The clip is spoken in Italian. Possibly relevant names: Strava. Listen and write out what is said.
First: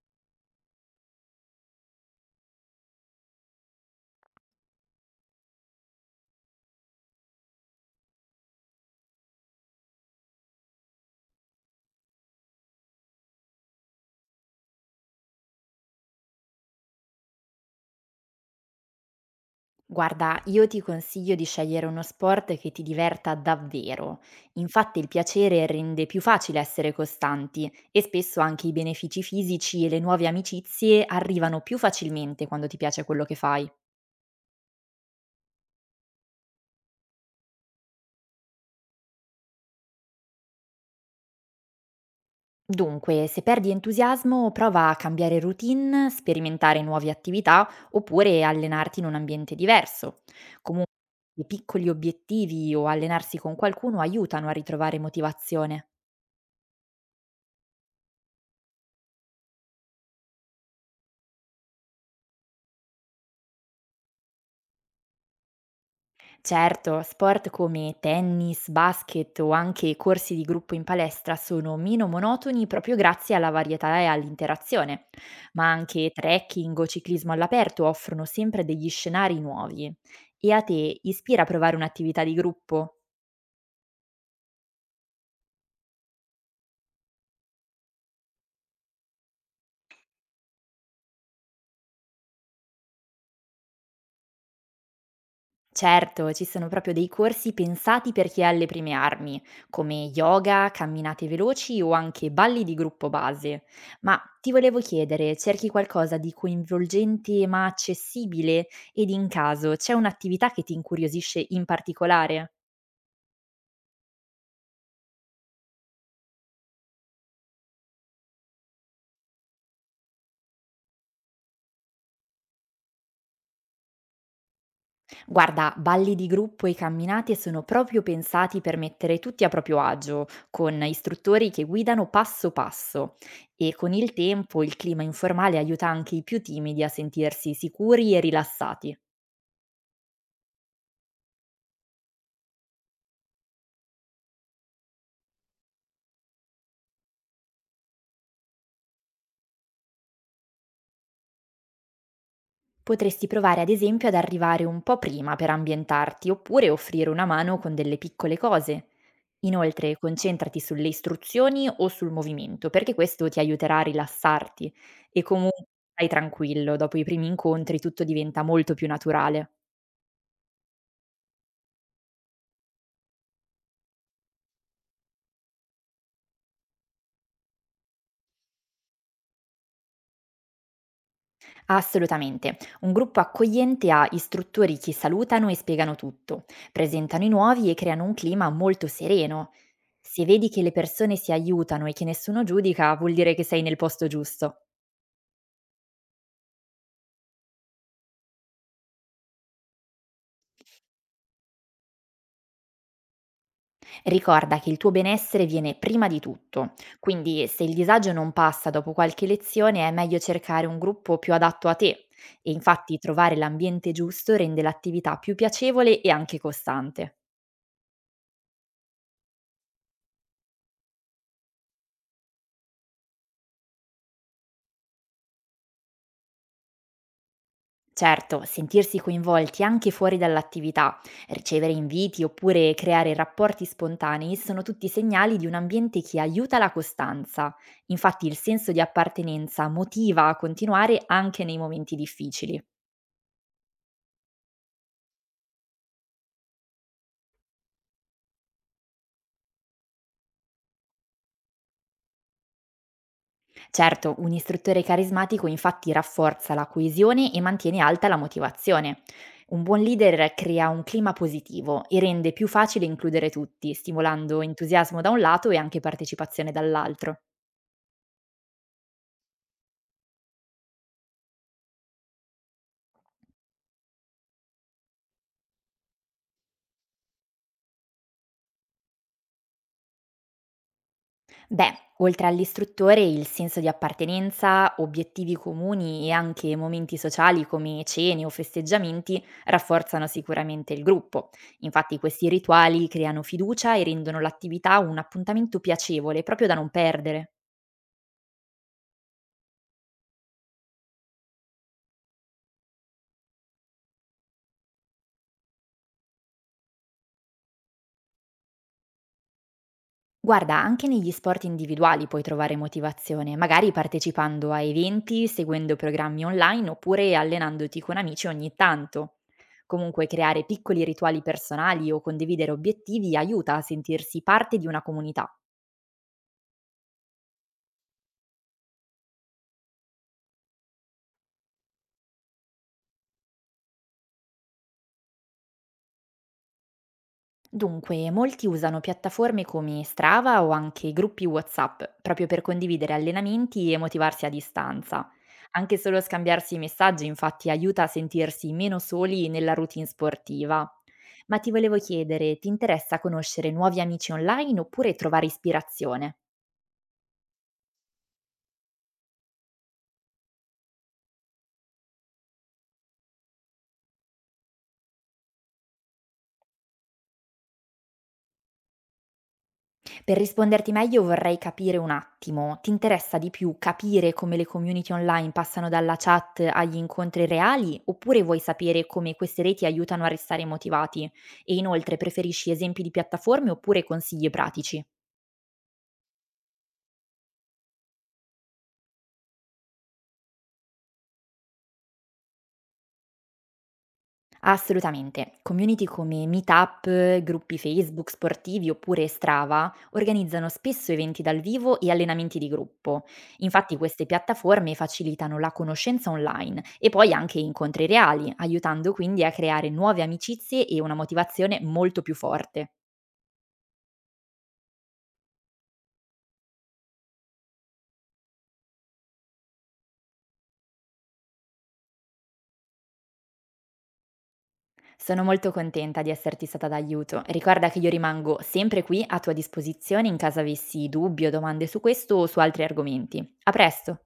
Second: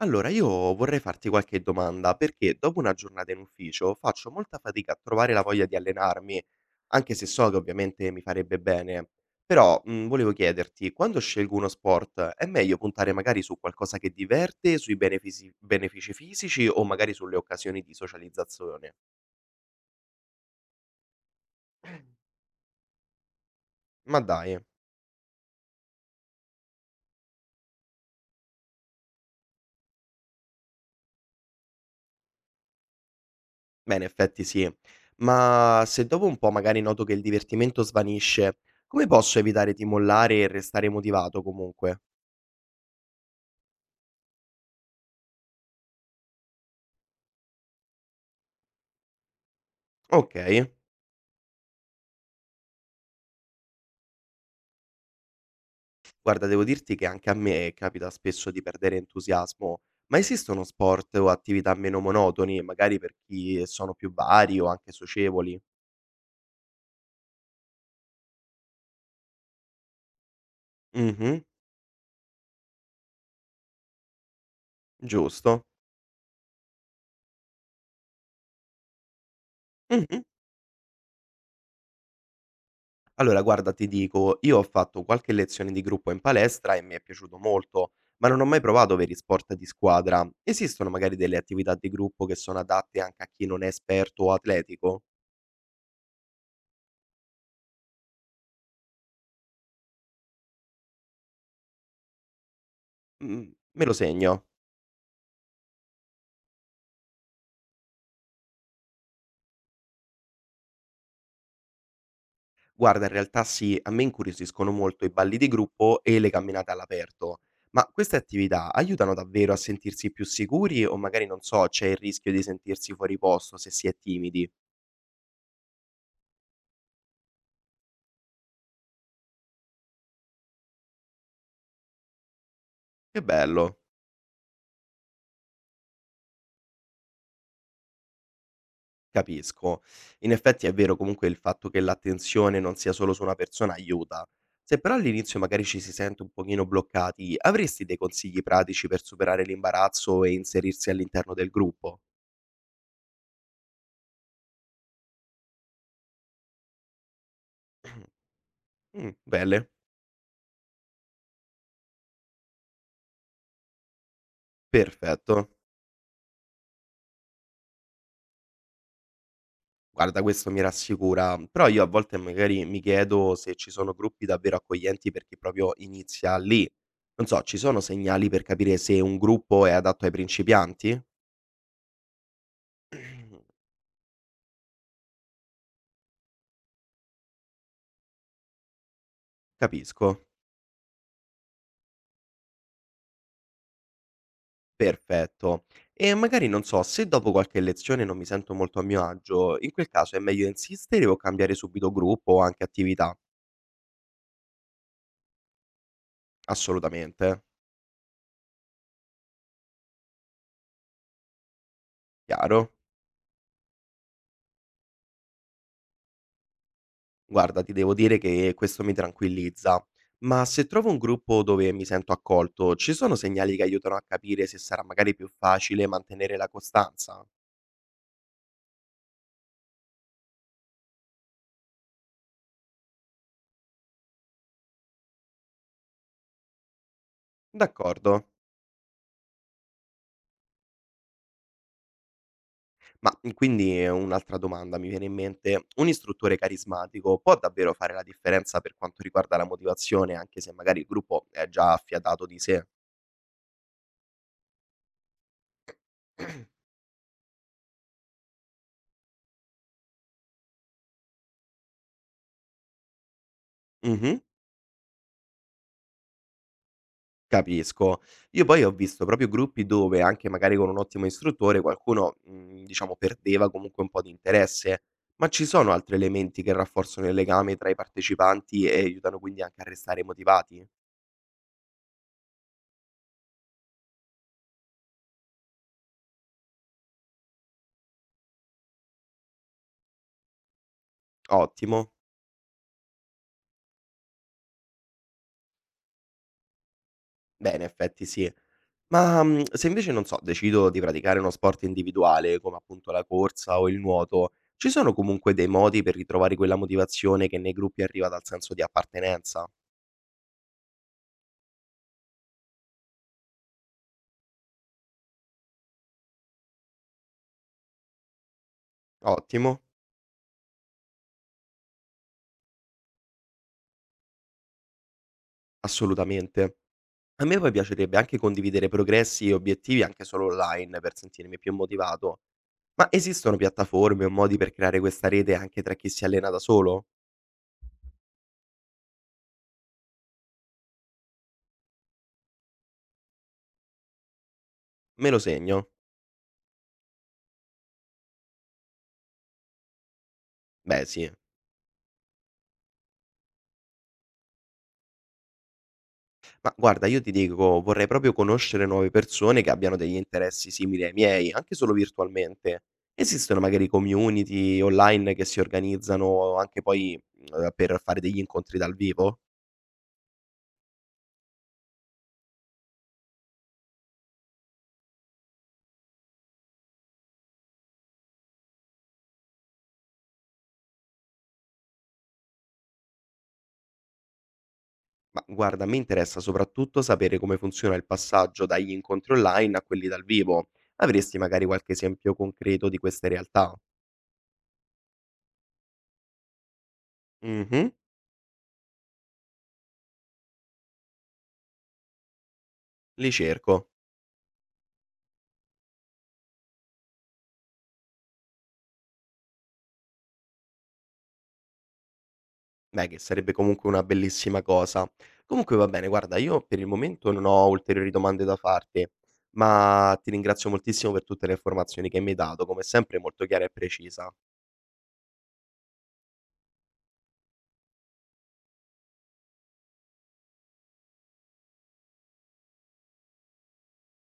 Allora, io vorrei farti qualche domanda, perché dopo una giornata in ufficio faccio molta fatica a trovare la voglia di allenarmi, anche se so che ovviamente mi farebbe bene. Però, volevo chiederti, quando scelgo uno sport, è meglio puntare magari su qualcosa che diverte, sui benefici fisici o magari sulle occasioni di socializzazione? Guarda, io ti consiglio di scegliere uno sport che ti diverta davvero. Ma dai, Infatti il piacere rende più facile essere costanti e spesso anche i benefici fisici e le nuove amicizie arrivano più facilmente quando ti piace quello che fai. beh, in effetti sì. Ma se dopo un po' magari noto che il divertimento svanisce, come posso evitare di mollare e restare motivato comunque? Dunque, se perdi entusiasmo, prova a cambiare routine, sperimentare nuove attività oppure allenarti in un ambiente diverso. Ok. Comunque, i piccoli obiettivi o allenarsi con qualcuno aiutano a ritrovare motivazione. Guarda, devo dirti che anche a me capita spesso di perdere entusiasmo, ma esistono sport o attività meno monotoni, magari per chi sono più vari o anche socievoli? Certo, sport come tennis, basket o anche corsi di gruppo in palestra Mh-mh, sono meno monotoni proprio grazie alla varietà e all'interazione, giusto. ma anche trekking o ciclismo all'aperto offrono sempre degli scenari nuovi. Mh-mh. E a te ispira a provare un'attività di gruppo? Allora guarda, ti dico, io ho fatto qualche lezione di gruppo in palestra e mi è piaciuto molto, ma non ho mai provato veri sport di squadra. Esistono magari delle attività di gruppo che sono adatte anche a chi non è esperto o atletico? Certo, ci sono proprio dei corsi pensati per chi ha le prime armi, come yoga, camminate veloci o anche balli di gruppo Mh, base. me lo Ma segno. ti volevo chiedere, cerchi qualcosa di coinvolgente ma accessibile? Ed in caso c'è un'attività che ti incuriosisce in particolare? Guarda, in realtà sì, a me incuriosiscono molto i balli di gruppo e le camminate all'aperto, ma queste attività aiutano davvero a sentirsi più sicuri o magari non so, c'è il rischio di sentirsi fuori posto se si è timidi? Guarda, balli di gruppo e camminate sono proprio pensati per mettere tutti a proprio agio, con istruttori che guidano passo passo Che e bello, con il tempo il clima informale aiuta anche i più timidi a sentirsi sicuri e rilassati. capisco. In effetti è vero, comunque il fatto che l'attenzione non sia solo su una persona aiuta. Se però all'inizio magari ci si sente un pochino bloccati, avresti dei consigli pratici per superare l'imbarazzo e inserirsi all'interno del gruppo? Potresti provare ad esempio ad arrivare un po' prima per ambientarti oppure offrire una mano con delle piccole cose. Mm, bene, Inoltre concentrati sulle istruzioni o sul movimento perché questo ti aiuterà a rilassarti e perfetto. comunque stai tranquillo, dopo i primi incontri tutto diventa molto più naturale. Guarda, questo mi rassicura, però io a volte magari mi chiedo se ci sono gruppi davvero accoglienti per chi proprio inizia lì. Non so, ci sono segnali per capire se un gruppo è adatto ai principianti? Assolutamente, un gruppo Mm, accogliente ha istruttori che salutano e spiegano tutto, presentano i nuovi e creano un clima molto sereno. Se capisco, vedi che le persone si aiutano e che nessuno giudica, vuol dire che sei nel posto giusto. perfetto. E magari non so, se dopo qualche lezione non mi sento molto a mio agio, in quel caso è meglio insistere o cambiare subito gruppo o anche attività? Ricorda che il tuo benessere viene prima di tutto, Assolutamente, quindi se il disagio non passa dopo qualche lezione è meglio cercare un gruppo più adatto a te e chiaro. infatti trovare l'ambiente giusto rende l'attività più piacevole e anche costante. Guarda, ti devo dire che questo mi tranquillizza, ma se trovo un gruppo dove mi sento accolto, ci sono segnali che aiutano a capire se sarà magari più facile mantenere la costanza? Certo, sentirsi coinvolti anche fuori dall'attività, ricevere inviti oppure creare rapporti spontanei sono tutti segnali di un ambiente che aiuta la costanza. Infatti D'accordo. il senso di appartenenza motiva a continuare anche nei momenti difficili. Ma mhmm, quindi un'altra domanda mi viene in mente, un istruttore carismatico può davvero fare la differenza per quanto riguarda la motivazione, anche se magari il gruppo è già affiatato di sé? Certo, un istruttore carismatico infatti rafforza la coesione e mantiene alta la motivazione. Un buon leader crea un clima positivo e rende più facile includere tutti, Mhm. stimolando entusiasmo da un lato e anche partecipazione dall'altro. Capisco. Io poi ho visto proprio gruppi dove, anche magari con un ottimo istruttore, qualcuno, diciamo perdeva comunque un po' di interesse. Ma ci sono altri elementi che rafforzano il legame tra i partecipanti e aiutano quindi anche a restare motivati? Beh, oltre all'istruttore, il senso di appartenenza, obiettivi comuni e anche momenti sociali come cene o festeggiamenti rafforzano sicuramente il gruppo. Ottimo. Infatti questi rituali creano fiducia e rendono l'attività un appuntamento piacevole proprio da non perdere. Beh, in effetti sì. Ma, se invece, non so, decido di praticare uno sport individuale, come appunto la corsa o il nuoto, ci sono comunque dei modi per ritrovare quella motivazione che nei gruppi arriva dal senso di appartenenza? Guarda, anche negli sport individuali puoi trovare motivazione, magari partecipando a eventi, seguendo programmi online oppure allenandoti con amici ogni tanto. Ottimo, Comunque creare piccoli rituali personali o condividere obiettivi aiuta a sentirsi parte di una comunità. assolutamente. A me poi piacerebbe anche condividere progressi e obiettivi anche solo online per sentirmi più motivato. Ma esistono piattaforme o modi per creare questa rete anche tra chi si allena da solo? Dunque, molti usano piattaforme come Strava o anche gruppi WhatsApp proprio per condividere allenamenti e motivarsi a distanza. Me lo segno? Anche solo scambiarsi i messaggi infatti aiuta a sentirsi meno soli nella routine sportiva. Beh, sì. Ma ti volevo chiedere, ti interessa conoscere nuovi amici online oppure trovare ispirazione? Ma guarda, io ti dico, vorrei proprio conoscere nuove persone che abbiano degli interessi simili ai miei, anche solo virtualmente. Esistono magari community online che si organizzano anche poi per fare degli incontri dal vivo? Per risponderti meglio vorrei capire un attimo, ti interessa di più capire come le community online passano dalla chat agli incontri reali oppure vuoi sapere come queste reti aiutano a restare motivati? E inoltre preferisci esempi di piattaforme oppure consigli pratici? Ma guarda, mi interessa soprattutto sapere come funziona il passaggio dagli incontri online a quelli dal vivo. Avresti magari qualche esempio concreto di queste realtà? Assolutamente. Community come meetup, gruppi Mhm, Facebook sportivi oppure Strava organizzano spesso eventi dal vivo e allenamenti di gruppo. li cerco. Infatti queste piattaforme facilitano la conoscenza online e poi anche incontri reali, aiutando quindi a creare nuove amicizie e una motivazione molto più forte. Beh, che sarebbe comunque una bellissima cosa. Comunque va bene, guarda, io per il momento non ho ulteriori domande da farti, ma ti ringrazio moltissimo per tutte le informazioni che mi hai dato, come sempre molto chiara e precisa. Sono molto contenta di esserti stata d'aiuto. Ricorda che io rimango sempre qui a tua disposizione in caso avessi dubbi o domande su questo o su altri argomenti. A presto!